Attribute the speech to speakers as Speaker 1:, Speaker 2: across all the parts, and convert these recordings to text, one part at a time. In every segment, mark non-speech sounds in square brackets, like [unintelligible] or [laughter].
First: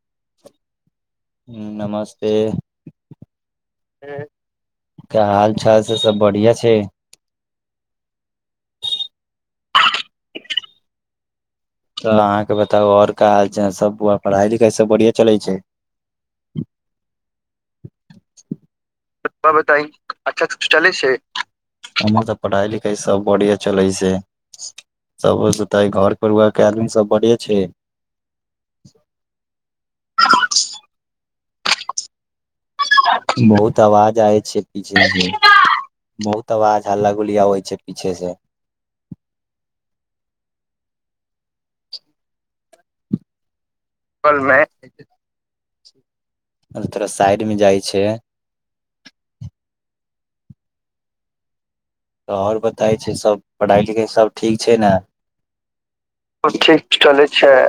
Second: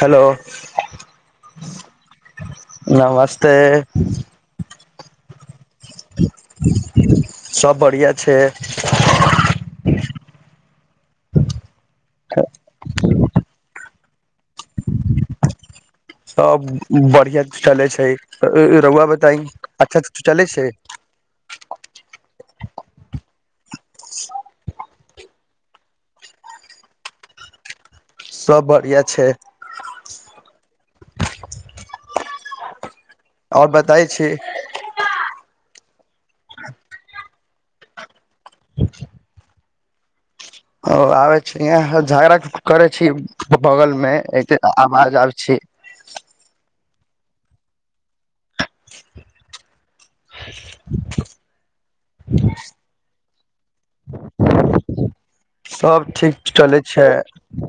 Speaker 1: Hello
Speaker 2: नमस्ते
Speaker 1: नमस्ते
Speaker 2: क्य हाल चाल से सब बढ़िआ छैय।
Speaker 1: सब बढ़िया छैय।
Speaker 2: तऽ अहाँके बताउ और का हाल सब बा। पढ़ाइ लिखाई सब बढ़िया चलै छै।
Speaker 1: सब बढ़िया चले छै रौआ
Speaker 2: और बताई सब अच्छा
Speaker 1: चले छै
Speaker 2: से चलै छैय हमर तऽ पढ़ाई लिखाई सब बढ़िया चलै छैय। ऐ घर परिवार के आदमी सब बढिया छैय।
Speaker 1: सब बढ़िआँ छैय। और
Speaker 2: बहुत
Speaker 1: बताय
Speaker 2: आवाज
Speaker 1: छी
Speaker 2: आय छैय पीछे से। बहुत आवाज हल्ला गुल्ली आवे छैय पीछे से।
Speaker 1: [unintelligible] ओ आवे छी यहाँ झगड़ करै छी। बगल में एते आवाज आब छैय।
Speaker 2: थोरा साइड में जाइ छैय।
Speaker 1: [unintelligible]
Speaker 2: तऽ आओर बताय छैय सब। पढ़ाइ लिखाइ सभ ठीक छैय ने,
Speaker 1: सब
Speaker 2: सभ
Speaker 1: चले
Speaker 2: ठीक
Speaker 1: छै
Speaker 2: चलै छैय।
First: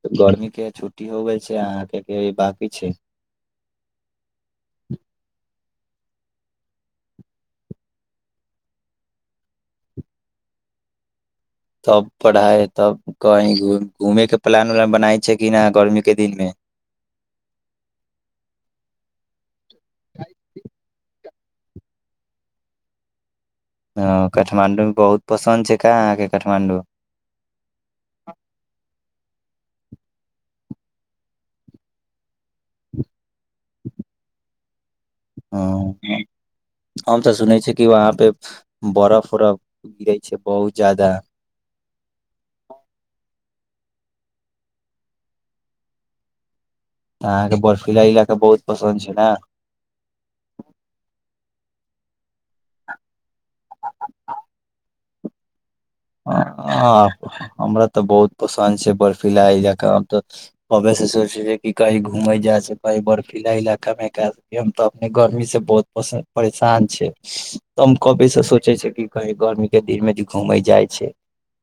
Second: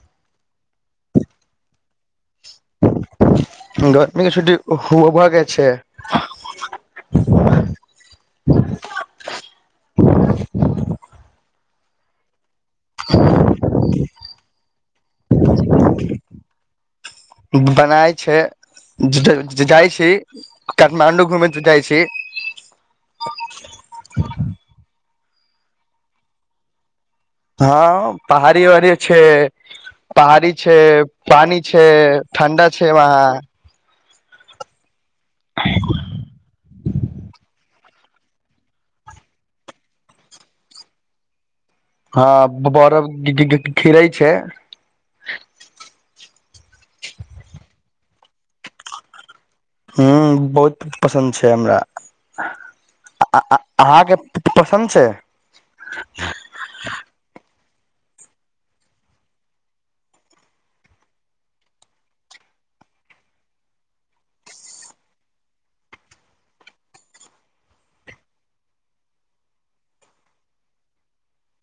Speaker 2: त गरमी के छुट्टी हो गेल छैय अहाँके के बाकी छैय।
Speaker 1: गर्मी के छुट्टी भऽ गेल छैय।
Speaker 2: तब पढ़ाई तब कही घूम घूमेके प्लान उलान बनाय छैय कि ने गर्मीे के दिनमे।
Speaker 1: बनाय छै जाइ छी काठमाण्डू घुमेैत जाइ छी।
Speaker 2: ह काठमाण्डू भी बहुत पसन्द छैय का अहाँके काठमाण्डू।
Speaker 1: हँ पहाड़ी वहाड़ी छैय। पहाड़ी छैय, पानी छैय, ठण्डा छैय वहाँ।
Speaker 2: ह हम तऽ सुनै छिय कि वहाँ पे बर्फ उरफ गिरै छैय बहुत जादा।
Speaker 1: हँ ब बरफ [unintelligible] गिरै छैय।
Speaker 2: त अहाँके बर्फीला इलाका बहुत पसन्द छैय ने।
Speaker 1: आ आ अहाँके पसन्द छैय।
Speaker 2: ह आ हमरा तऽ बहुत पसंन्द छैय बर्फीलाा इलाका, हम त कबे से सोचे छैय क कही घूमे जाय छैय, कही बर्फीला इलाका मे स त अपने गर्मी से बहुत प परेशान छैय त कवे से सोचे छैय क कही गर्मी के दिन में घूमे जाय। छै तऽ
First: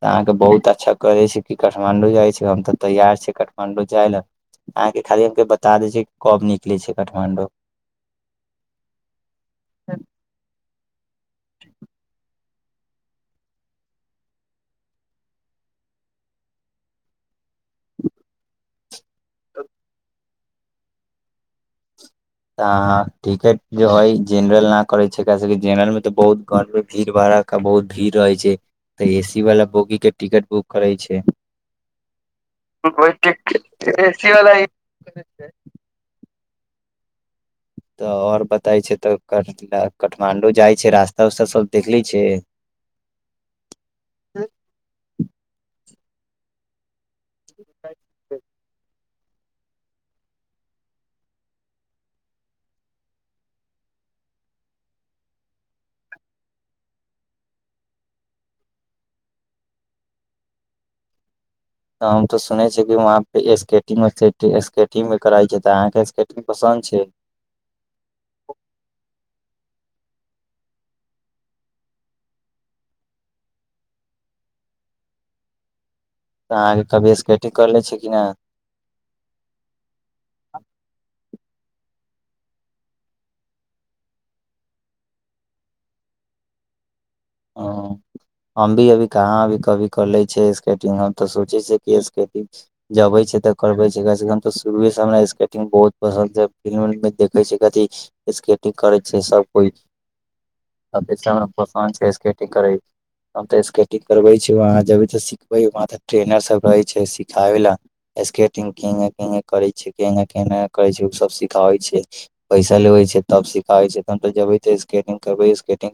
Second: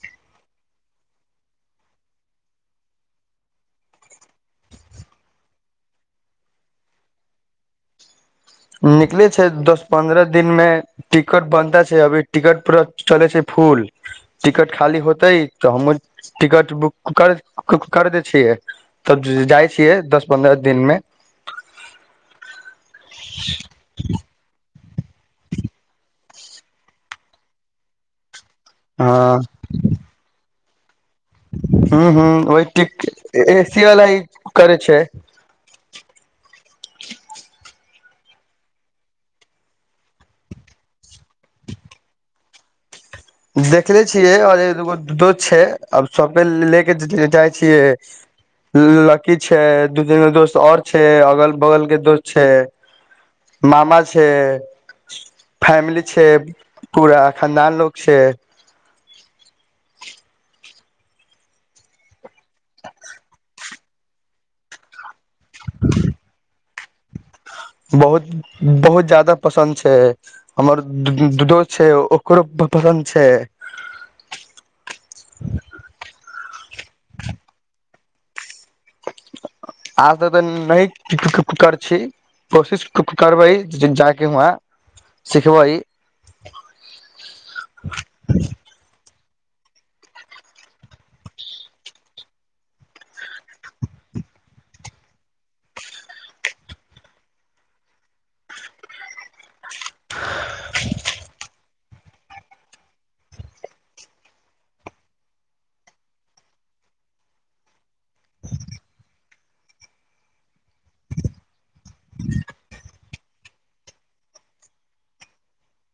Speaker 2: अहाँ के बहुत अच्छा कहै छै कि काठमाण्डू जाय छै, हम तऽ तैयार छियै काठमाण्डू जाय लए, अहाँके खाली हमके बता दै छै कि कब निकलै छै काठमाण्डू।
Speaker 1: निकले छै दस पन्द्रअ दिन मे टिकट बनता छै अभी टिकट पूरा चलै छै फूल टिकट खाली होतै तऽ हमर टिकट बुक कर क कर दै छियै तब जा जाय छियै दस पन्द्रअ दिनमे।
Speaker 2: तऽ अहां टिकेट जे होइ जेनरल ना करे छैय क सब जेनरल में ते बहुत घर मे भीड़ भाड़क्का बहुत भीड़ रहे छैय। तऽ एसी वाला बोगी के टिकट बुक करैछ
Speaker 1: हुं हुं ओय टिक ए सी वाला ही करै छै।
Speaker 2: तऽ और बताए छै तऽ काठ डा कठमांडू जाय छै रास्ता-उस्ता सब देखली छै।
Speaker 1: देखले छियै
Speaker 2: तऽ
Speaker 1: और एक, दूगो द दोस छै। अब सपे ले [unintelligible] देने जाय छियै ल लक की छै दू तीनगो दोस्त और छै, अगल-बगल के दोस्त छै, मामा छै, फैमिली छै पूरा खनदान लोग छै।
Speaker 2: हम ते सुनै छी कि वहाँ पे स्केटिंग वेस्केटिंग स्केटिंग वे करै छै त अहाँ के स्केटिंग पसन्द छै।
Speaker 1: बहुत, बहुत जादा पसन्द छै, हमर द दोस्त छै ओकरो पसन्द छै।
Speaker 2: तऽ अहाँके कभी स्केटिंग करले छै कि नै।
Speaker 1: आज तऽ तऽ नहि [unintelligible] कर छी कोशिश क-क करबै ज-ज जाकऽ उहाँ सिखबै।
Speaker 2: हां हम भी अभी कहाँ अभी कभी करलै छै स्केटिंग, हम ते सोचे छीये कि स्केटिंग जबे छै ते करबै छै, कम से कम त शुरुए से हमरा स्केटिंग बहुत पसन्द छै, फिल्म उ में देखे छीये कथि स्केटिंग करे छै सब कोई, तबे से हमरा पसन्द छै स्के केटिंग करै हम ते स्केटिंग करबे छी, वहां जबी ते सिखबे, वहां ते ट्रेनर सब रहे छै सिखाबे ला, स्केटिंग किंगे-किंगे करे छै केंगे-केंगे करे छै उ सब सिख ताबे छै, पैसा लेबै छै। तब सिखाबे छै, तहन तऽ जेबे ते स्केटिंग करबै, स्केटिंग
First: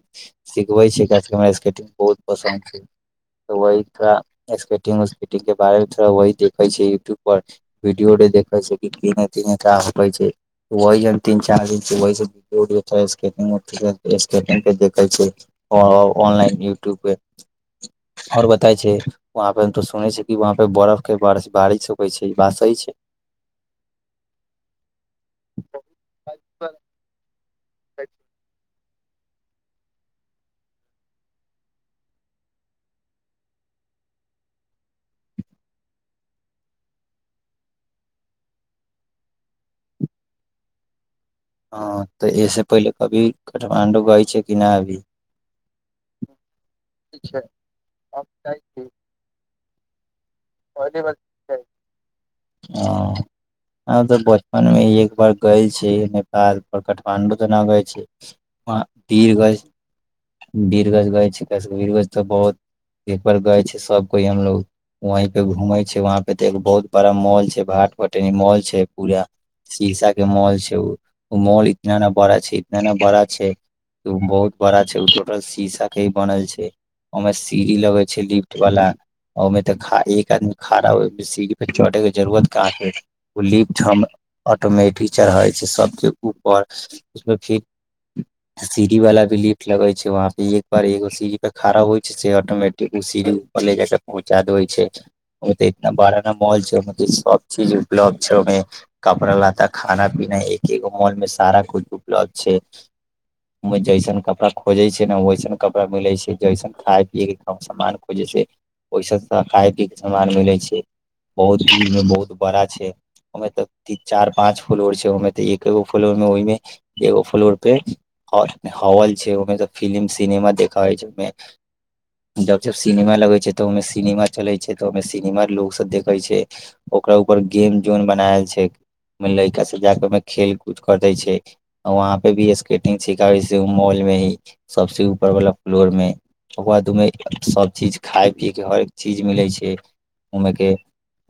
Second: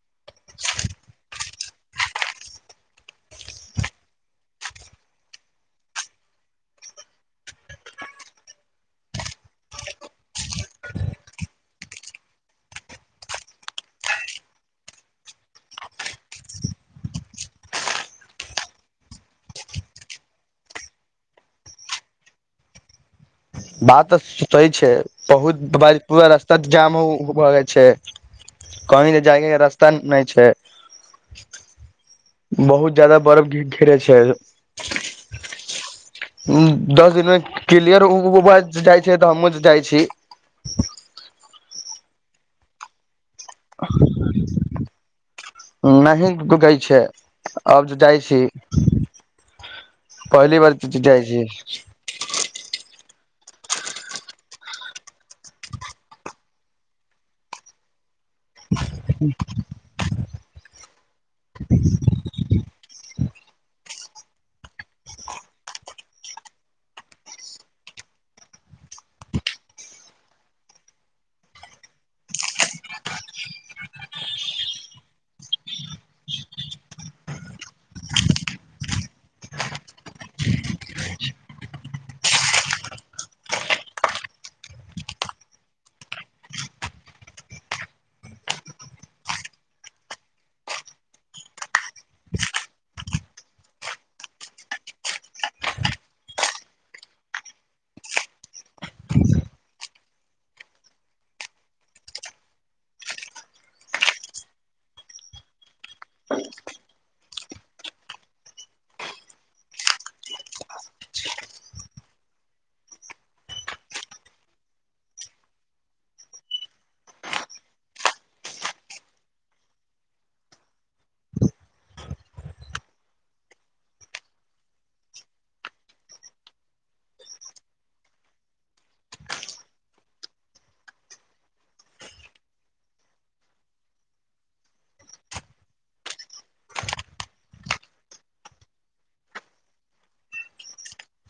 Speaker 2: सिखबे छै, क हमरा स्केटिंग बहुत पसन्द छै त वही थोड़ा स्केटिंग वेस्केटिंग के बारे मे थोड़ा वही देखे छीये यूट्यूब पर वीडियो भी देखे छीये कि पिन्हे-तिन्हे का होकै छै, वही हम तीन-चार दिन से वही सब [unintelligible] स्केटिंग के देखे छी, औ ऑनलाइन यूट्यूब पे और बताई छी वहाँ पे तो सुनै छै कि वहाँ पे बरफ के बारिश बारिश होैकै छै, बात सही छै।
Speaker 1: बात तऽ सही छै बहुत ब बारिश पूरा रास्ता त जाम उ हो जाय छै। कहीं तऽ जाय के रास्ता नै छै। बहुत जादा बर्फ घी घिरे छै, दस दिनमे क्लियर उ भ जाय छै तऽ हमु जाय छी।
Speaker 2: हां तऽ ऐसे पहिले कभी काठमाण्डू गई छै कि नै अभी।
Speaker 1: नहि गुगै छै अब जे जाय छी। पहली बार ज-ज जाय छी।
Speaker 2: हँ हम तऽ बचपन में एक बार गए छी नेपाल, पर काठमाण्डू तऽ न गए छी। बीरगज, बीरगज गये छी, क बीरगज तऽ बहुत। पर गए छै सब कोई हमलोग वही पे घूमे छै, वहाँ पे ते एगो बहुत बड़ा मॉल छै, भाट पटेनी मॉल छै, पूरा शीशा के मॉल छै उ, उ मॉल इतना ना बड़ा छै, इतना ना बड़ा छै, उ बहुत बड़ा छै, टोटल शीशा के ही बनल छै, ओमे सीढ़ी लगे छै लिफ्ट वाला, ओमे ते खा एक आदमी खाड़ा ओय पे, सीढ़ी पे चढ़े के जरूरत कहाँ पे, उ लिफ्ट हम ऑटोमेटिक चढ़े छै, सबके ऊपर उ फिर सीढ़ी वाला भी लिफ्ट लगे छै, वहां पे एक बार एगो सीढ़ी पे खड़ा होय छै से ऑटोमेटिक उ सीढ़ी ऊपर ले जाके पहुँचा देे छै। ओ त इतना बड़ा ना मॉल छैहि सब चीज उपलब्ध छै, ओहिमें कपड़ा-लत्ता खाना-पीना एकेगो मॉल में सारा कुछ उपलब्ध छै, ओ जैसन कपड़ा खोजे छै ने वैसन कपड़ा मिलै छै, जैसन खाय-पियए के समान खोजे छै वैसन खाय पी। समान मिलै छै, बहुत भीड़ में बहुत बड़ा छै, ओमे तऽ तीन-चार, पाच फ्लोर छै। ओमें त एकगो फ्लोर में ओहिमे एगो फ्लोर पे हॉल छै, ओमे त फिल्म सिनेमा देखइ छै, ओहिमें जब-जब सिनेमा लगे छै तऽ ओहिमें सिनेमा चले छै। छै त ओय मे सिनेमा लोग सब देखे छै, ओकरा ऊपर गेम जोन बनाएल छै, मे लयका सब जाके ओय मे खेल-कूद कर दे छै, वहाँ पे भी स्केटिंग सिखाबे छै उ मॉल मे ही सबसे ऊपर वाला फ्लोर मे, ओकर बाद उ मे सब चीज खाय-पिये के हर एक चीज मिले छै। के, घुमे के,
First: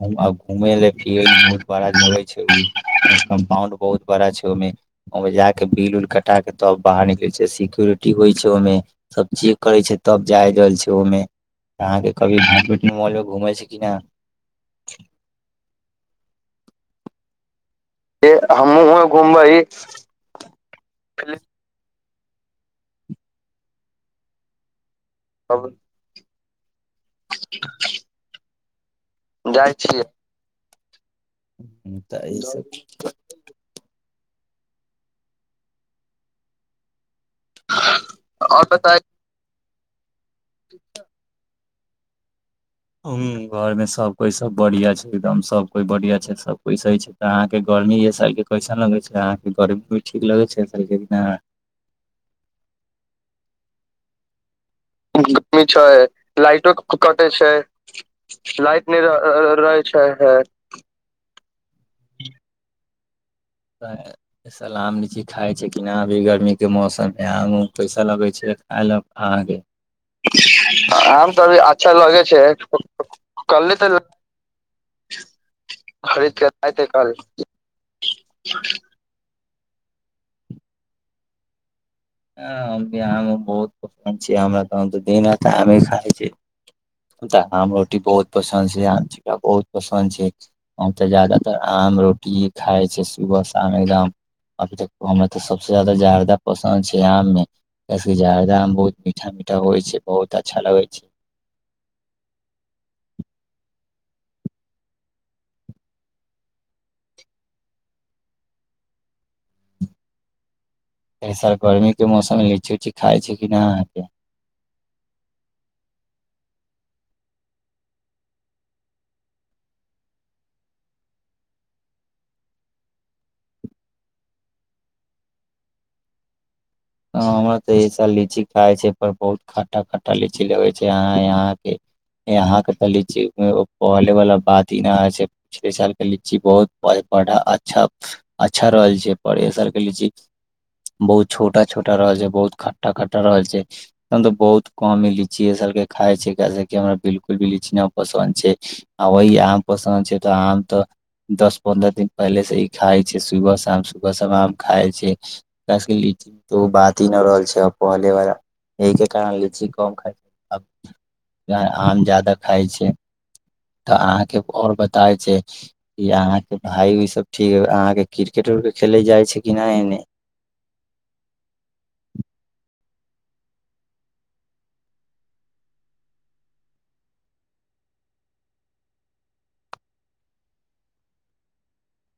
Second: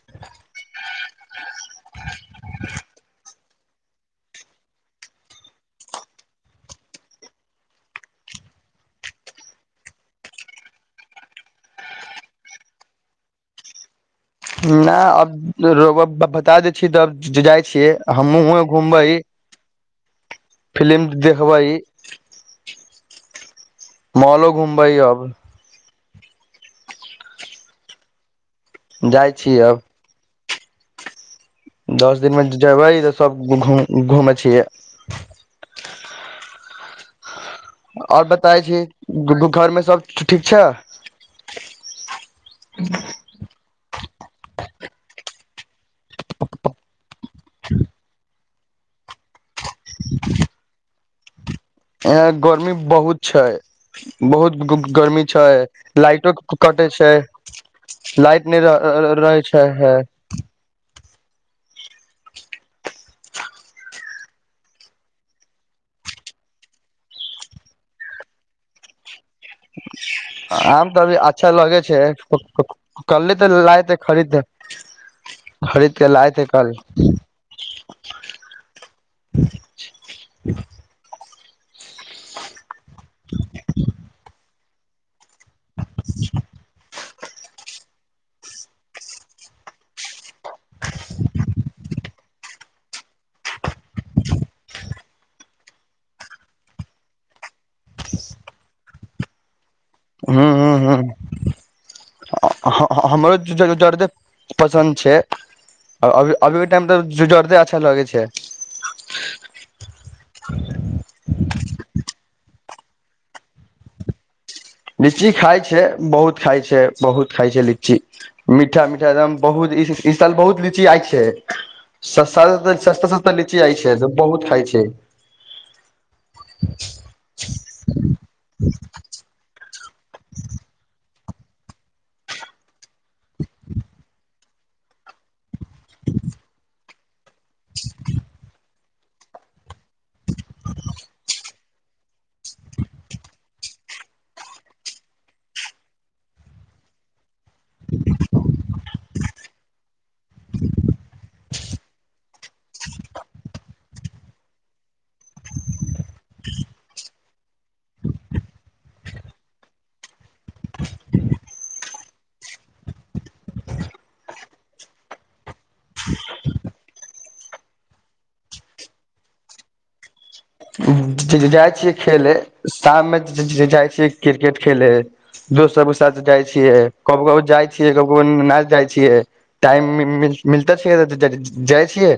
Speaker 2: घूम अ घूमे ले कि बहुत बड़ा घूमे छै, [unintelligible] कंपाउंड बहुत बड़ा छै उ मे, ओय ला के बिल-उल कटा के तब बाहर निकले छै, सिक्योरिटी होय छै ओ मे, सब चेक करे छै तब जाय रहल छै ओ मे, अहाँ के कभी [unintelligible] घुमै छै कि ना।
Speaker 1: ना अब राैउवा ब बता दै छी तब जाय
Speaker 2: पे हमहुँओ घुमबै।
Speaker 1: फिलिम देखबै। मॉलो घुमबै अब।
Speaker 2: अब [unintelligible]
Speaker 1: जाय छी
Speaker 2: जाइ
Speaker 1: अब।
Speaker 2: छियै
Speaker 1: दस
Speaker 2: तऽ
Speaker 1: दिन
Speaker 2: ई
Speaker 1: मे जे
Speaker 2: सब
Speaker 1: जेबै तऽ सब घूम घूमे छियै। और बताई छी [unintelligible] घर मे ठी ठीक छै।
Speaker 2: उम्म घर मे सब कोई सब बढ़ियाँ छै, एगदम सब कोई बढ़ियाँ छै, सब कोई सही छै, तऽ अहाँ के गर्मी ए साल के कैसन लगै छै, अहाँ के गर्मी भी ठीक लगै छै ए साल के की ना।
Speaker 1: इहाँ गर्मी बहुत छै, बहुत ग-ग गर्मी छै, लाइटो कटे छै, लाइट नै र-र-र रहै छै है।
Speaker 2: अ साला आम, लीची खाय छै कि नै अभी गरमी के मौसम मे आम-उम पैसा लागै छै खायले अहाँ के।
Speaker 1: आम तऽ अभी अच्छा लागै छै, क-क कल्हि ते
Speaker 2: कल्े
Speaker 1: लाए थे
Speaker 2: तऽ
Speaker 1: खरीदे
Speaker 2: खरीद के एते कल
Speaker 1: [unintelligible] [unintelligible]
Speaker 2: आम। अभी आम-उम बहुत पसन्द छीये हमरा। हम ते दिन रा त आमे खाय छी। हम ते आम, रोटी बहुत पसन्द छै, आम चिल्का बहुत पसन्द छै, हम ते जादातर आम, रोटी ही खाय छीये सुबह-शाम एगदम, अभी ते हमरा ते सबसे जादा जर्दा पसन्द छै। ए आम मे, ऐसे जरदा आम बहुत मीठा-मीठा होय छै। बहुत
Speaker 1: ह
Speaker 2: अच्छा लगै छै
Speaker 1: -ह- ह -हमर जर दे। पसन्द छै -अभीके टाइम तऽ जुजरते अच्छा लगै छै। [unintelligible]
Speaker 2: त सर गर्मीके मौसममे लीची उची खाइ छै कि नहि अहाँके। [unintelligible]
Speaker 1: लीची खाइ छै बहुत खाइ छै बहुत खाइ छै लीची मीठा -मीठा एकदम बहुत इ साल बहुत लीची आय छै सस्त -सस्ता -सस्ता लीची आय छै बहुत खाइ छै। [unintelligible]
Speaker 2: ह हमरा तस लीची खााय छै पर बहुत। [unintelligible] खट्टा-खट्टा लीची लगे छै, अहाँ यहां के इहां के ते लीची उ ओय पहले वला बात ही ना छै, पिछले साल के लीची बहुत [unintelligible] बड़ा अच्छा, अच्छा रहल जे पड़े सर बहुत छोट। [unintelligible] छोटा -छोटा रहल छै बहुत खट्टा- खटटा रहल छै तऽ बहुत कम इ लीची सब के खाय छै क हमरा बिलकुल। [unintelligible] फ बिली चिह पसन्द छै। [unintelligible] आ वही आम पसन्द छै तऽ आम तऽ दस पन्द्रह दिन पहिले से ही खाइ छै सुबह शाम- सुबह शाम आम खाइ छै। तऽ ओ बात ही नहि रहल छै आ पहले बार एहिके कारण लीची कम खाइ छै आ आम जाादा खाइ छै तऽ अहाँके आओर बताै छै कि अहाँके भाय ओसभ ठीक अहाँके क्रिकेट उरकेट खेलै जाइ छै कि नहि एने। [unintelligible]
Speaker 1: जाइ छियै -खेल शाममे जाइ छियै- क्रिकेट खेलै दोस्त सभके साथ जाइ छियै कब क जाइ छियै- क जाइ छियै टाइम मिलते छ जाइ छियै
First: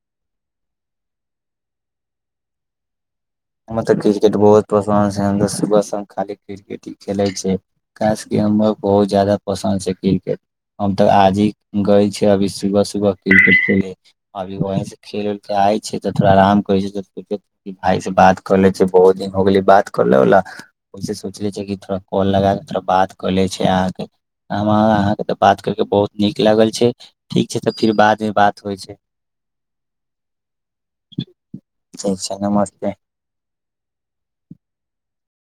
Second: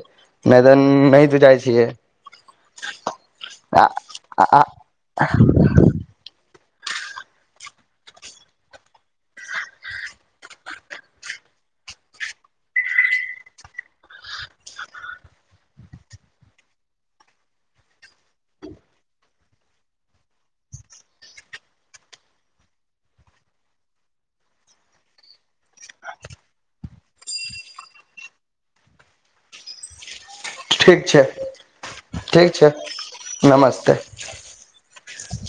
Speaker 1: नहि तऽ नहि तऽ जाइ छियै। [unintelligible]
Speaker 2: हम तऽ क्रिकेट बहुत पसन्द छै सु खाली क्रिकेट। [unintelligible] खेले छै ख ग बहुत जादा पसन्द छै क्रिकेट हम तऽ आज ही गय छी अभी सुबह- सुबह क्रिकेट खेले अभी वहं से खेल के आय छी त थोड़ा आराम करे छै भाय से बात। बात कऽ ले छै बहुत दिन हो गेलै बात कर लेवला ओहिसँ सोच ले छै कि थोड़ा कॉल लगा कऽ थोड़ा बात क ले छै अहाँके अहाँके तऽ बात करके बहुत नीक लागल छै ठीक छै तऽ फिर बादमे बात होइ छै। [unintelligible]
Speaker 1: ठीक छै -ठीक छै। [unintelligible] नमस्ते। [unintelligible]